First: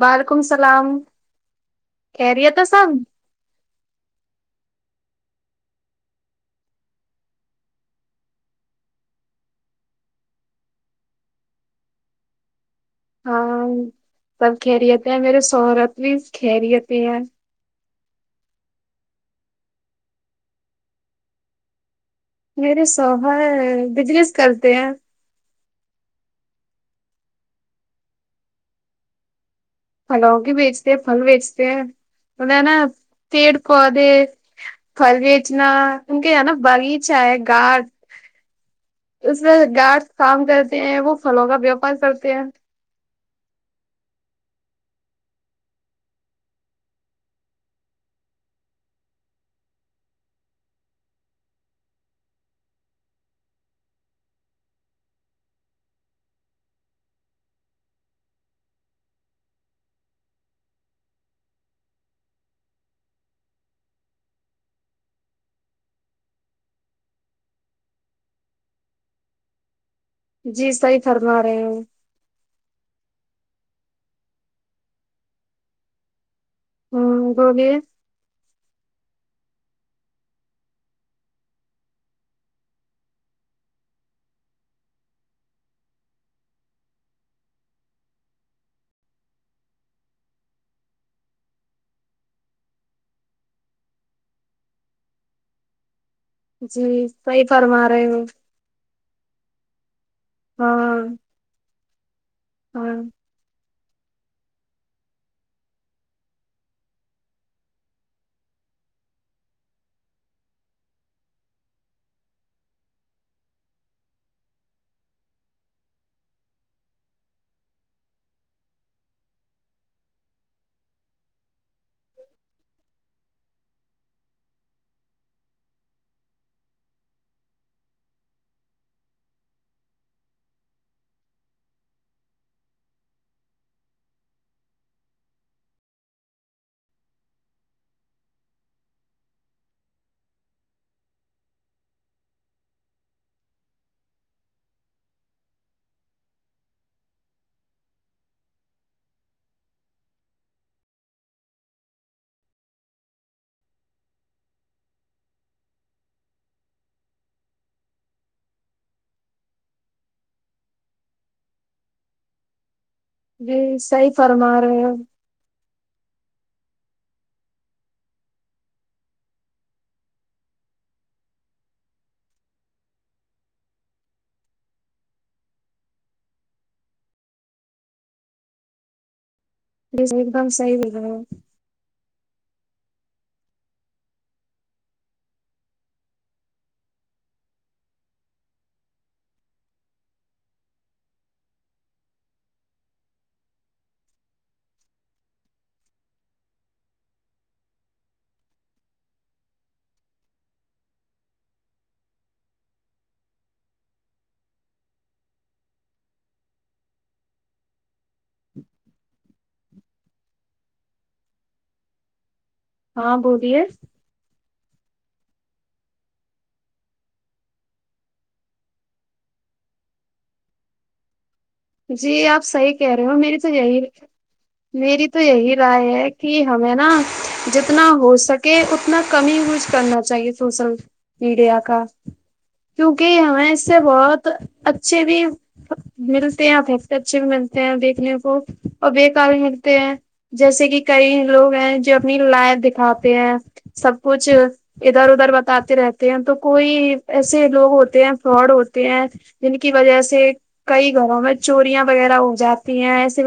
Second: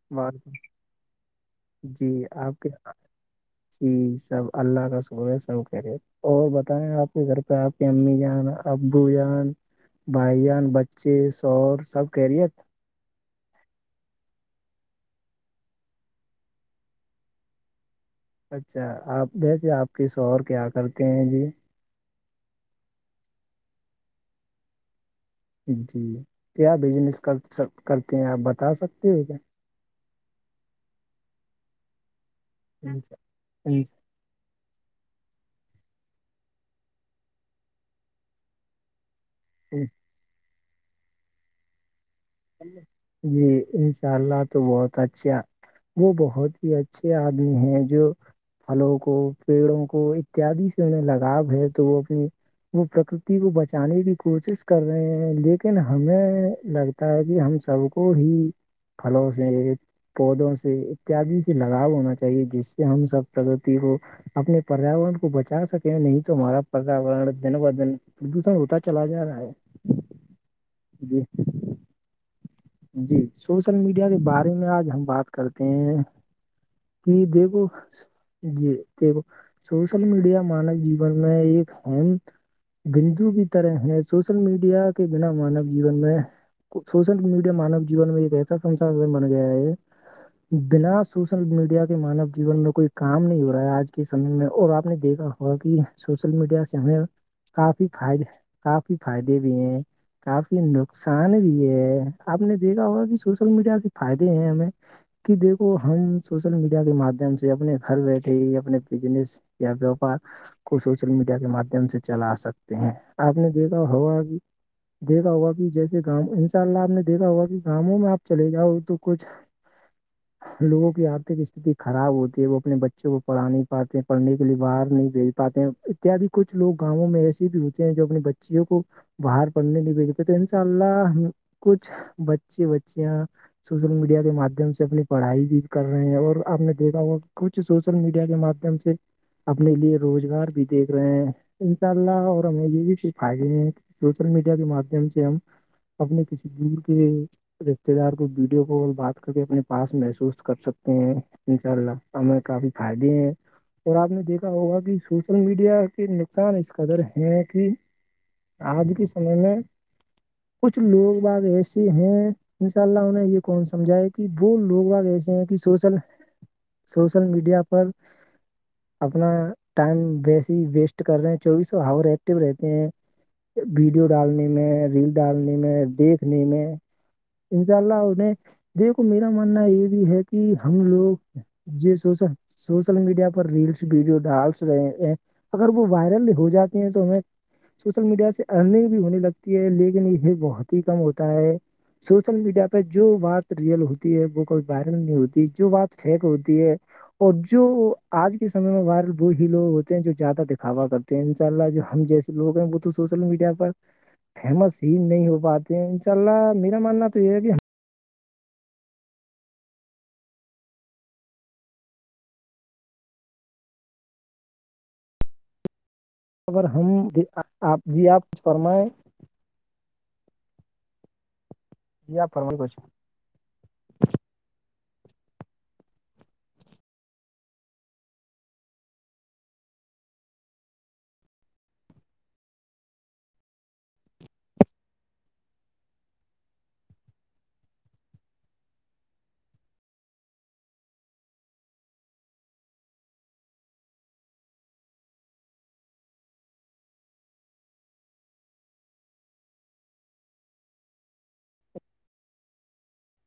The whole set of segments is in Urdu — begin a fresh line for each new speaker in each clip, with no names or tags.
وعلیکم السلام
جی
اریت
آپ
ہے
کے
سان
جی سب اللہ کا سبے سب کرے اور بتائیں آپ کے گھر پہ آپ کی امی جان ابو جان بھائیان بچے سور سب کہہ رہی ہے
ہاں سب کھیہریتے ہیں میرے شہرت بھی کھیہریتی ہیں
اچھا آپ ویسے آپ کس اور کیا کرتے ہیں جی [unintelligible]
نہیںیرے سہائے بزنیس کرلتے ہیں
جی کیا بزنس کر کرتے ہیں آپ بتا سکتے ہو کیا
پلاؤں کی بیچتے ہیں پھل بیچتے ہیں مط ہے نا پیڑ پودے پھل بیچنا کیونک یہ نا باغیچہ ہے گاڈ اس میں گاڈ کام کرتے ہیں وہ پھلوں کا بیپار کرتے ہیں
جی انشاء اللہ تو بہت اچھا وہ بہت ہی اچھے آدمی ہیں جو پھلوں کو پیڑوں کو اتیادی سے انیں لگاؤ ہے تو وہ اپنی وہ پرکتی کو بچانے کی کوشش کر رہے ہیں لیکن ہمیں لگ لتا ہے کہ ہم سب کو ہی پھلوں سے پودوں سے اتیادی سے لگاؤ ہونا چاہیے جس سے ہم سب پرگتی کو اپنے پریاورن کو بچا سکیں نہیں تو ہمارا پریاورن دن ب دن پردوشن ہوتا چلا جا رہا ہے
جی صحیح
جی
فرما رہے ہیں
جی سوشل میڈیا کے بارے میں آج ہم بات کرتے ہیں ج
ہوں
دیکھو
بولیے
جی دیکھ سوشل میڈیا مانو جیون میں ایک ام بندو کی طرح ہے سوشل میڈیا کے بنا مانو جیون میں سوشل میڈیا کے مانو جیون میں ایک ایسا سسار میں من گیا ہے بنا سوشل میڈیا کے مانو جیون میں کوئی کام نہیں ہو رہا ہے آج کے سمے میں اور آپ نے دیکھا اور کہ سوشل میڈیا سے ہمیں
جی صحیح
کافی
فرما رہے ہو
فائدے کافی فائدے بھی ہیں کافی
ہاں
نقصان بھی ہے آپ نے دیکھا
ہاں
ہوگا کہ سوشل میڈیا کے فائدے ہیں ہمیں کہ دیکھو ہم سوشل میڈیا کے مادھیم سے اپنے گھر بیٹھے ہی اپنے بزنیس یا پو پار کو سوشل میڈیا کے مادھیم سے چلا سکتے ہیں آپ نے دیکھا ہوا کہ دیکھا ہوا کہ جیسے گاں ان شاء اللہ آپ نے دیکھا ہوا کہ گموں میں آپ چلے جاؤ تو کچھ لوگوں کی آرتک استھھی خراب ہوتی ہے وہ اپنے بچوں کو پڑھا نہیں پاتے پڑھنے کے لیے باہر نہیں بھیج پاتے اتیادی کچھ لوگ گاؤوں میں ایسے بھی ہوتے ہیں جو اپنی بچیوں کو باہر پڑھنے نہیں بھیجتےے تو انساء اللہ بچی بچیاں سوشل میڈیا کے مادھیم سے اپنی پڑھائی بھی کر رہے ہیں اور آپ نے دیکھا ہوا کچھ کچھ سوشل میڈیا کے مادھیم سے اپنے لیے روزگار بھی دیکھ رہے ہیں انشاء اللہ اور ہمیں یہ بھی سکھائےے ہیں سوشل میڈیا کے مادھیم سے ہم اپنے کسی دور کے رشتے دار کو ویڈیو کال بات کر کے اپنے پاس محسوس کر سکتے ہیں انشاء اللہ ہمیں کافی فائدے ہیں اور آپ نے دیکھا ہوگا کہ سوشل میڈیا کے نقصان اس قدر ہیں کہ آج کے سمے میں کچھ لوگ ب ایسے ہیں انشاء اللہ یہ
جی
کون سمجھا ہے
صحیح
کہ وہ
فرما رہے
لوگ
ہو
باگ ایسے ہیں کہ سوشل سوشل میڈیا پر اپنا ٹائم ویسی ویسٹ کر رہے ہیں چوبیسو ہاور ایکٹو رہتے ہیں ویڈیو ڈالنے میں ریل ڈالنے میں دیکھ میں انشاء اللہ انہیں دیکھو میرا ماننا یہ بھی
جی
ہے
ایک دم
کہ
صحیح
ہم
بول رہے ہو
لوگ ج سوشل سوشل میڈیا پر ریلس ویڈیو ڈال رہے ہیں اگر وہ وائرل ہو جاتی ہیں تو ہمیں سوشل میڈیا سے ارننگ بھی ہونے لگتی ہے لیکن یہ بہت ہی کم ہوتا ہے سوشل میڈیا پہ جو بات ریئل ہوتی ہے وہ کوئی وائرل نہیں ہوتی جو بات فیک ہوتی ہے اور جو آج کے سمے میں وائرل وہ ہی لوگ ہوتے ہیں جو زیادہ دکھاوا کرتے ان شاء اللہ جو ہم جیسے لوگ ہیں وہ تو سوشل میڈیا پر فیمس ہی نہیں ہو پاتے ہیں چلا میرا ماننا تو یہ بھی
ہاں بولیےس
خر ہم آپ جی آپ کچھ فرمائیں
جی آپ صحیح کہہ رہے ہو میری تو یہی میری تو یہی رائے ہے کہ ہمیں نا جتنا ہو سک کہ اتنا کمی ہی یوز کرنا چاہیے سوشل میڈیا کا کیونکہ ہمیں اس سے بہت اچھے بھی مل ہیں پیکتے اچھے بھی ملتے ہیں دیکھنے کو اور بے کار بھی ملتے ہیں جیسے کہ کئی لوگ ہیں جو اپنی لائف دکھاتے ہیں سب کچھ ادھر ادھر بتاتے رہتے ہیں تو کوئی ایسے لوگ ہوتے ہیں فراڈ ہوتے ہیں جن کی وجہ سے کئی گھروں میں چوریاں وغیرہ ہو جاتی ہیں ایسے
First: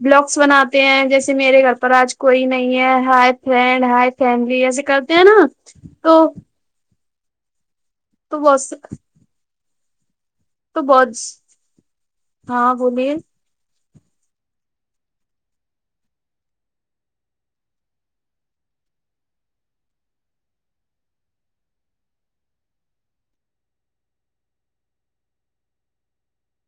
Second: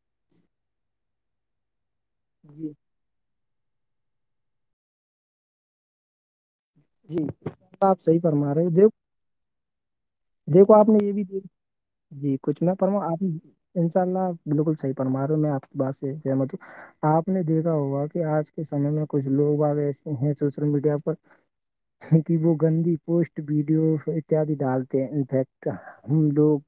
بلاکس بناتے ہیں جیسے میرے گھر پر آج ک کوئی
جی
نہیں ہے ہائی فرینڈ ہائی فیملی ایسے کرتے ہیں نا تو
جی آپ صحیح
تو
فرما رہے ہو
بہت
دیو دیکھو
تو
آپ نے
بہت
یہ بھی دیک جی کچھ میں
ہاں
پر
بولیے
آپ انشاء اللہ بالکل صحیح پرنماروں میں آپ کی بات سے سمت ہوں آپ نے دیکھا ہوگا کہ آج کے سمے میں کچھ لوگ آ ایسے ہیں سوشل میڈیا پر کی کہ وہ گندی پوسٹ ویڈیو اتیادی ڈالتے ہیں انفیکٹ ہم لوگ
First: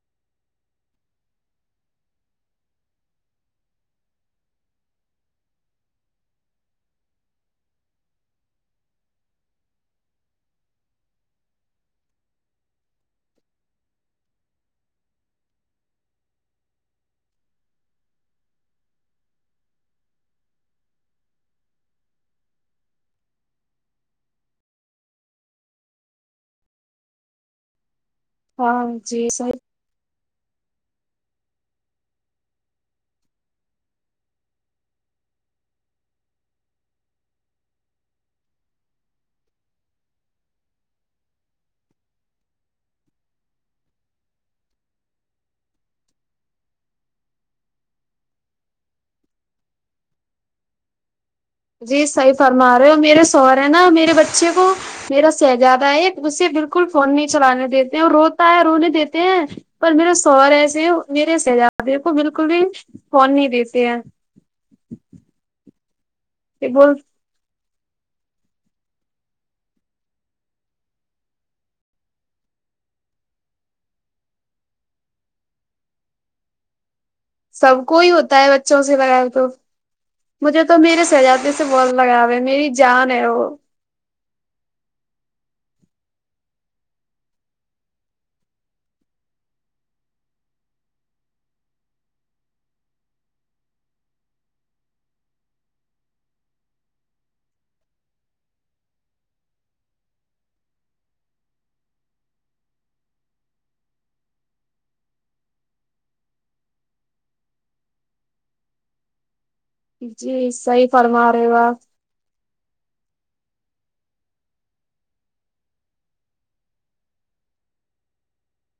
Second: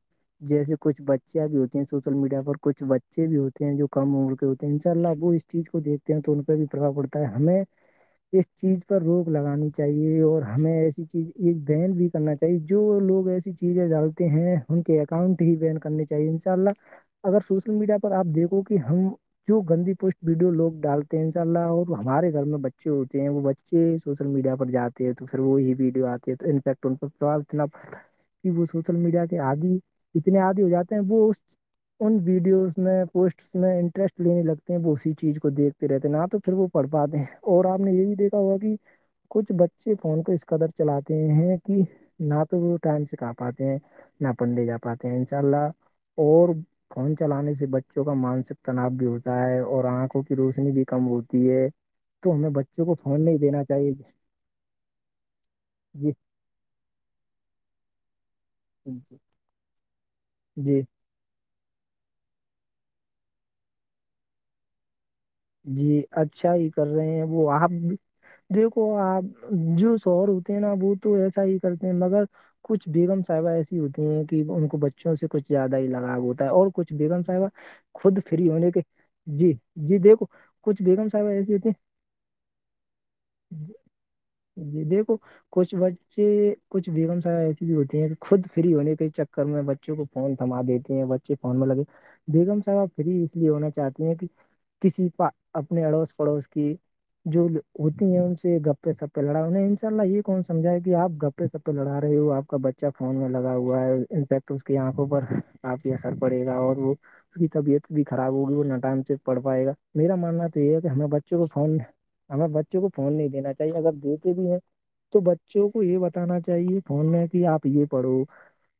جیسے کچھ بچیاں بھی ہوتی ہیں سوشل میڈیا پر کچھ بچے بھی ہوتے ہیں جو کم عمر کے ہوتے ہیں انشاء اللہ وہ چیز کو دیکھتے ہیں تو ان پہ بھی پربھا پڑتا ہے ہمیں اس چیز پر روک لگانی چاہیے اور ہمیں ایسی چیز ایک بین بھی کرنا چاہیے جو لوگ ایسی چیزیں ڈالتے ہیں ان کے اکاؤنٹ ہی وین کرنے چاہیے ان شاء اللہ اگر سوشل میڈیا پر آپ دیکھو کہ ہم جو گندی پوسٹ ویڈیو لوگ ڈالتے ہیں ان شاء اللہ اور ہمارے گھر میں بچے ہوتے ہیں وہ بچے سوشل میڈیا پر جاتے ہیں تو پھر وہی ویڈیو آتی ہے تو انفیکٹ اتنا پڑتا ہے کہ وہ
ہاں
سوشل میڈیا
جی
کے
صحیح
آدی اتنے آدی ہو جاتے ہیں وہ اس ان ویڈیوز میں پوسٹس میں انٹرسٹ لینے لگتے ہیں وہ اسی چیز کو دیکھ رہتے نہ تو پھر وہ پڑھ پاتے ہیں اور آپ نے یہ بھی دیکھا ہوا کہ کچھ بچے فون کو اس قدر چلاتے ہیں کہ نہ تو وہ ٹائم سے کا پاتے ہیں ناپن لے جا پاتے ہیں ان شاء اللہ اور فون چلانے سے بچوں کا مانسک تناؤ بھی ہوتا ہے اور آنکھوں کی روشنی بھی کم ہوتی ہے
جی صحی
تو ہمیں
فرما
بچوں
رہے
کو
ہو میرے
فون نہیں دینا
سوہرے نا
چاہیے
میرے بچے بچے کو میرا شہزادہ ہے
جی
اسے بالکل فون نہیں چلانے دیتے اور روز ت رونے دیتے ہیں پر میرا سوور
جی
ایسے میرے سہزادی کو بالکل بھی فون نہیں دیتے ہیں
جی اچھا ہی کر
بول
رہے ہیں وہ آپ بھی دیکھو آپ جو شور ہوتے ہیں نا وہ تو ایسا ہی کرتے ہیں مگر کچھ بیگم صاحبہ ایسی ہوتی ہیں کہ ان کو بچوں سے کچھ زیادہ ہی لگاؤ ہوتا ہے اور کچھ بیگم صاحبہ
سب کو ہی
خود
ہوتا
فری
ہے
ہونے کے
بچوں سے لگاؤ تو
جی جی دیکھو
مجھے تو
کچھ
میرے
بیگم صاحبہ
سجادی
ایسی
سے
ہوتی
بول لگاوے ہے میری جان ہے وہ
ہیں جی دیکھو کچھ بچے کچھ ومسایا ایسی بھی ہوتی ہیں کہ خود فری ہونے کے چکر میں بچوں کو فون تھما دیتے ہیں بچے فون میں لگے بیگم صاحب پری اس لیے ہونا چاہتے ہیں کہ کسی پ اپنے اڑوس پڑوس کی جو ہوتی ہیں ان سے گپے سپے لڑا انہیں انشاء اللہ یہ کون سمجھایا کہ آپ گ س سب پہ لڑا رہی ہوں آپ کا بچہ فون میں لگا ہوا ہے انفیکٹ اس کی آنکھوں پر کافی اثر پڑے گا اور وہ اس کی طبیعت بھی خراب ہوگی وہ نہ ٹائم سے پڑ پائے گا میرا ماننا
جی
تو یہ ہے کہ
صحیح
ہمیں
فرما
بچوں کو
رہے ہو
فون
آپ
ہمیں بچوں کو فون نہیں دینا چاہیے اگر دیتے بھی ہیں تو بچوں کو یہ بتانا چاہیے فون میں کہ آپ یہ پڑھو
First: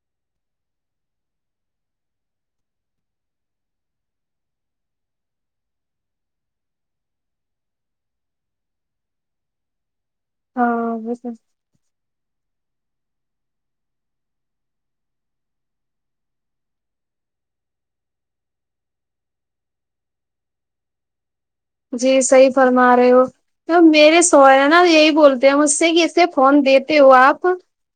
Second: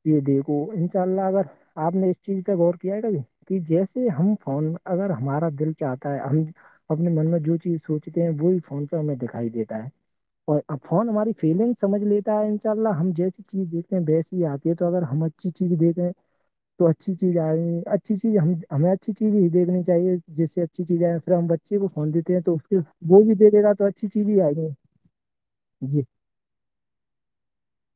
یہ دیکھو انشاء اللہ اگر آپ نے اس چیز پہ غور کیا ہے گا کہ جیسے ہم فون اگر ہمارا دل چاہتا ہے ہم اپنے من میں جو چیز سوچتے ہیں وہ بھی فون پہ ہمیں دکھائی دیتا ہے اور آ فون ہمری
ہاں
فیلگ سمجھ لیتا ہے ان شاء اللہ ہم جیسی چیز دیکھتے ویسی ہی آتی ہے تو اگر ہم اچھی چیز دیکھیں تو اچھی چیز آ رہی اچھی چیز ہمیں اچھی چیز ہی دیکھنی چاہیے جیے چ چیز بچے کو فون
جی
دیتے ہیں
صحیح
تو اس کے
فرما رہے
وہ بھی دیکھے گا
ہو
تو اچھی
میرے
چیز ہی آئے
سہرے
گی
نا یہی بولتے ہیں مجھ سے
جی
کہ اسے فون دی ہو آپ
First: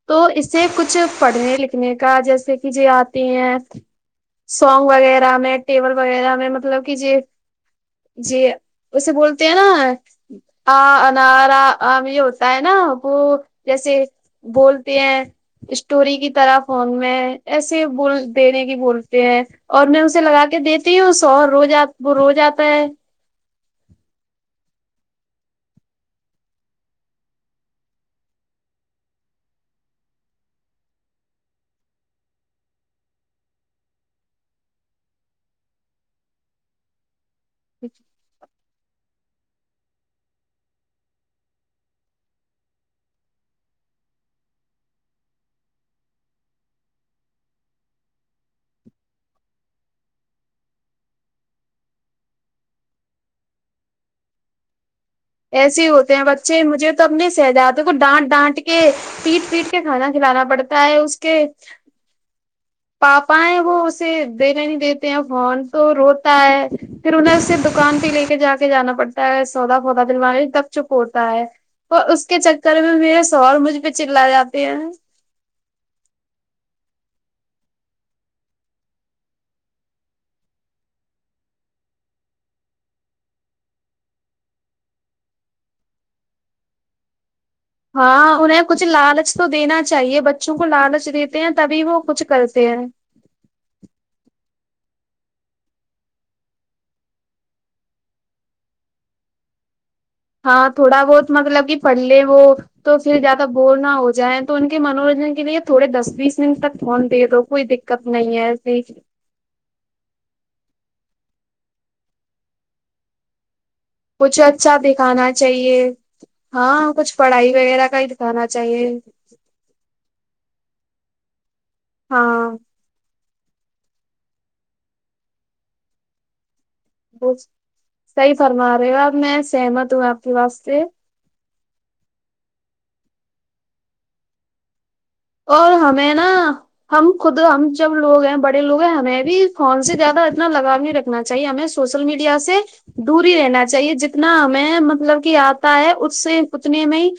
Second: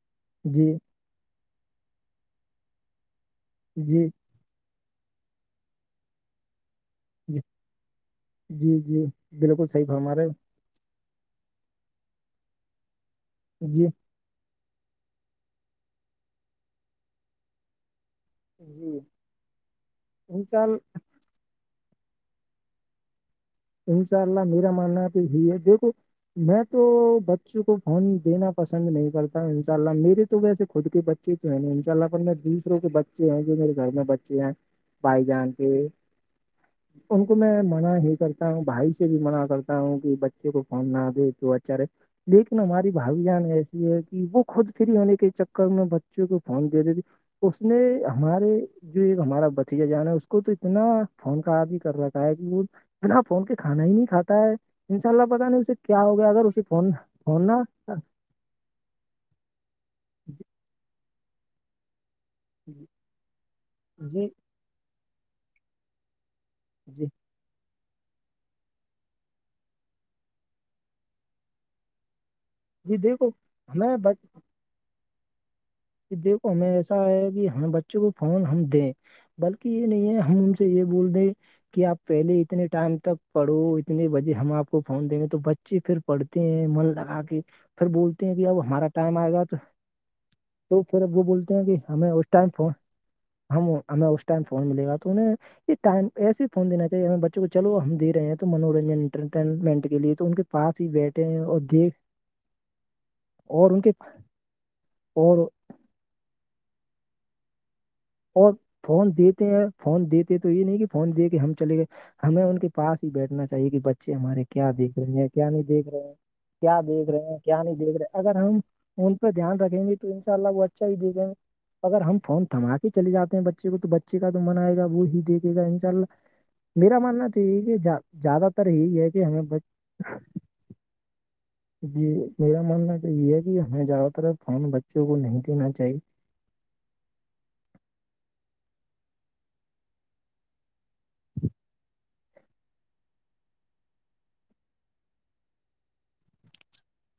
تو
جی
اسے کچھ پڑھنے لکھنے کا جیسے کہ ج آتے ہیں
جی
سونگ وغیرہ میں ٹیبل وغیرہ میں مطلب کہ ج
جی
ج
جی جی
اسے بولتے ہیں
بالکل
نا
صحیح فرما رہے ہو
آ انارام یہ ہوتا ہے نا وہ
جی
جیسے بولتے ہیں اسٹوری کی طرح فون میں ایسے بول پنے کی
جی
بولتے ہیں اور میں اسے لگا کے
انشاء
دیتی ہوں سو رو ج وہ رو جاتا ہے
انشاء اللہ میرا ماننا تو یہی ہے دیکھو میں تو بچوں کو فون دینا پسند نہیں کرتا ہوں انشاء اللہ میرے تو ویسے خود کے ب تو ہے ن ان شاء اللہ پر میں دوسروں کے بچے ہیں جو میرے گھر میں بچے ہیں بائی جان کے ان کو میں منع ہی ہ بھائی سے بھی منع کرتا ہوں کہ بچے کو فون نہ دے تو اچارے لیکن ہماری بھائی جان ایسی ہے کہ وہ خود فری ہونے کے چکر میں بچوں کو فون دیتے تھے اس نے ہمارے جو ایک ہمارا بھتیجا جان ہے اس کو تو اتنا فون کا آ ہی کر را ہے کہ وہ نا فون کے کھانا ہی نہیں کاتا ہے انشء اللہ پہ
ایسے ہوتے ہیں بچے مجھے تو اپنے
نہ
سہجادوں کو ڈانٹ ڈانٹ کے کے پیٹ پیٹ کے کھانا کھلانا پڑتا ہے اس کے پاپا ہے وہ اسے
جی
دنےا نہیں دیتے ہیں فون تو روتا ہے
جی
پھر انہیں اسے دکان پہ لے کے جا کے جانا پڑتا ہے سودا ہوتا دوے تک چپ ہوتا ہے اور اس کے چکر میں
جی
میرے
دیکھو
سوور مجھ پہ
ہمیں بچ
چلا جاتا [inaudible]
کہ دیکھو ہمیں ایسا آیا کہ ہم بچوں کو فون ہم دیں بلکہ یہ نہیں ہے ہم ان سے یہ بول دیں کہ آپ پہلے اتنے ٹائم تک پڑھو اتنے بجے ہم آپ کو فون دیں گے تو بچے پھر پڑھتے ہیں من لگا کے پھر بولتے ہیں
ہاں
کہ اب
انہیں کچھ
ہمارا ٹائم آئے
لالچ
گا تو
دینا چاہیے بچوں کو
تو پھر
لالچ
وہ
دیتے ہیں
بولتے کہ
تبھی وہ
ہمیں
کچھ
اس ٹائم
کرتے
فون
ہیں
ہم ہمیں اس ٹائم فون ملے گا تو انہیں یہ ٹائم ایے ہی فون دین چاہیے ہم بچوں کو چلو ہم دے ہیں تو منورنجن انٹرٹینمنٹ کے لیے تو ان کے
ہاں
پاس ہی
تھوڑا
بیٹھے
بہت
ہیں اور
مطلب کہ پڑ
دیکھ
لے وہ تو پھر زیادہ
اور
بور
ان کے
نہ ہو جائےیں تو ان کے منورنجن کے
اور
لیے تھوڑے دس بیس منٹ تک فہون دے دو کوئی د
اور فون دیتے ہیں فون دیتے تو یہ نہیں کہ فون دے کہ ہم چلے گئے ہمیں ان کے پس ہی بیٹھنا چاہیے کہ بچ اچھے
کچھ
ہمارے کیا
اچھا
دیکھ رہے ہیں
دکھانا
کیا نہیں
چاہیے
دیکھ رہے ہیں کیا
ہاں
دیکھ
کچھ
رہے ہیں
پڑھائی
کیا نہیں
وغیرہ
دیکھ
کا ہی
رہے اگر
دکھانا
ہم
چاہیے
ان پہ دھیان رکھیں گے تو ان شاء اللہ وہ اچھا ہی دیکھیں گے اگر ہم فون
ہاں
تھما کے جاتے ہیں بچے کو تو بچے کا تو من آئے گ وہی دیکے گا ان شاء اللہ میرا ماننا تو یہ کہ
صحیح
زیادہ تر یہ ہے کہ ہمیں
واستے [unintelligible]
جی میرا ماننا تو یہ ہے کہ ہمیں زیادہ تر فون [unintelligible] دینا
اور
چاہیے
ہمیں نا [unintelligible] ہم خود ہم جب لوگ ہیں بڑے لو ہیں ہمیں بھی فون سے زیادہ اتنا لگاؤ نہیں رکھ [unintelligible] نا چاہیے ہمیں سوشل میڈیا سے دوری رہنا چاہیے جتنا ہمیں مطلب کہ آتا ہے اس سے اتنے میں ہی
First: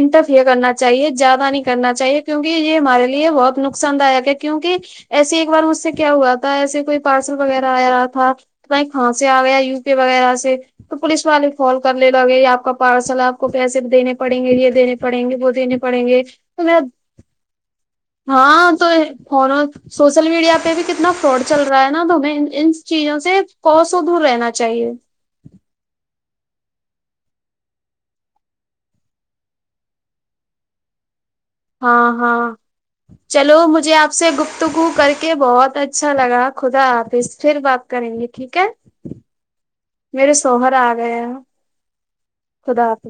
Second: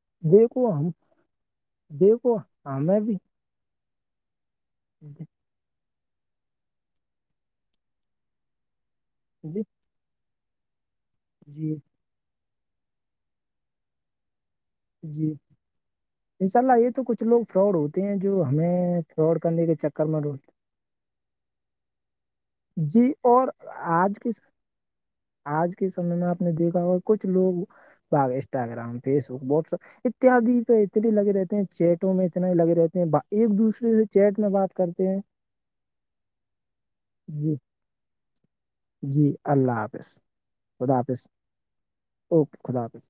انٹرفیئر
دیکھو
کرنا
ہم
چاہیے زیادہ نہیں کرنا چاہیے
دیکھو
کیونکہ یہ
ہمیں
ہمارے
بھی
لیے بہت نقصان داک ہے کیونکہ [unintelligible]
جی
ایسے ایک بار مجھ سے کیا ہوا تھا ایسے کوئی پارسل وغیرہ آ رہا تھا ب کہاں سے آ گیا یو پی وغیرہ سے تو پولیس والے
جی
فال کر لے ل گئی آپ کا پارسل آپ کو پیسے دینے پہ [unintelligible] پڑیں گے یہ دینے پڑیں
جی
گے وہ دینے پڑیں گے
انشاء
تو میں
اللہ یہ تو کچھ لوگ فراڈ ہوتے ہیں جو ہمیں فراڈ
فونوں
کرنے کے چکر میں
سوشل
رتے
میڈیا پہ بھی کتنا فراڈ چل رہا ہے نا تومہیں ان
جی
چیزوں سے
اور
کوس کو
آج
دور
کے
رہنا چاہیے
آج کے سمے میں آپ نے دیکھا اور کچھ لوگ انسٹاگررام فیس بک واٹسپ اتیادی پہ اتنے بھی لگے رہتے ہیں
ہاں
چیٹوں میں
ہاں
اتنے لگے رہتے ہیں با-
چلو
ایک دوسرے
مجھے آپ سے
چیٹ میں بات
گفتگو
کرتے
کر
ہیں
کے بہت اچ اچھا لگا خدا
جی
پھر بات کریں گے ٹھیک ہے
جی اللہ حافظ
میرے شوہر آ
خدا
گیا
حافظ اوکے خدا حافظ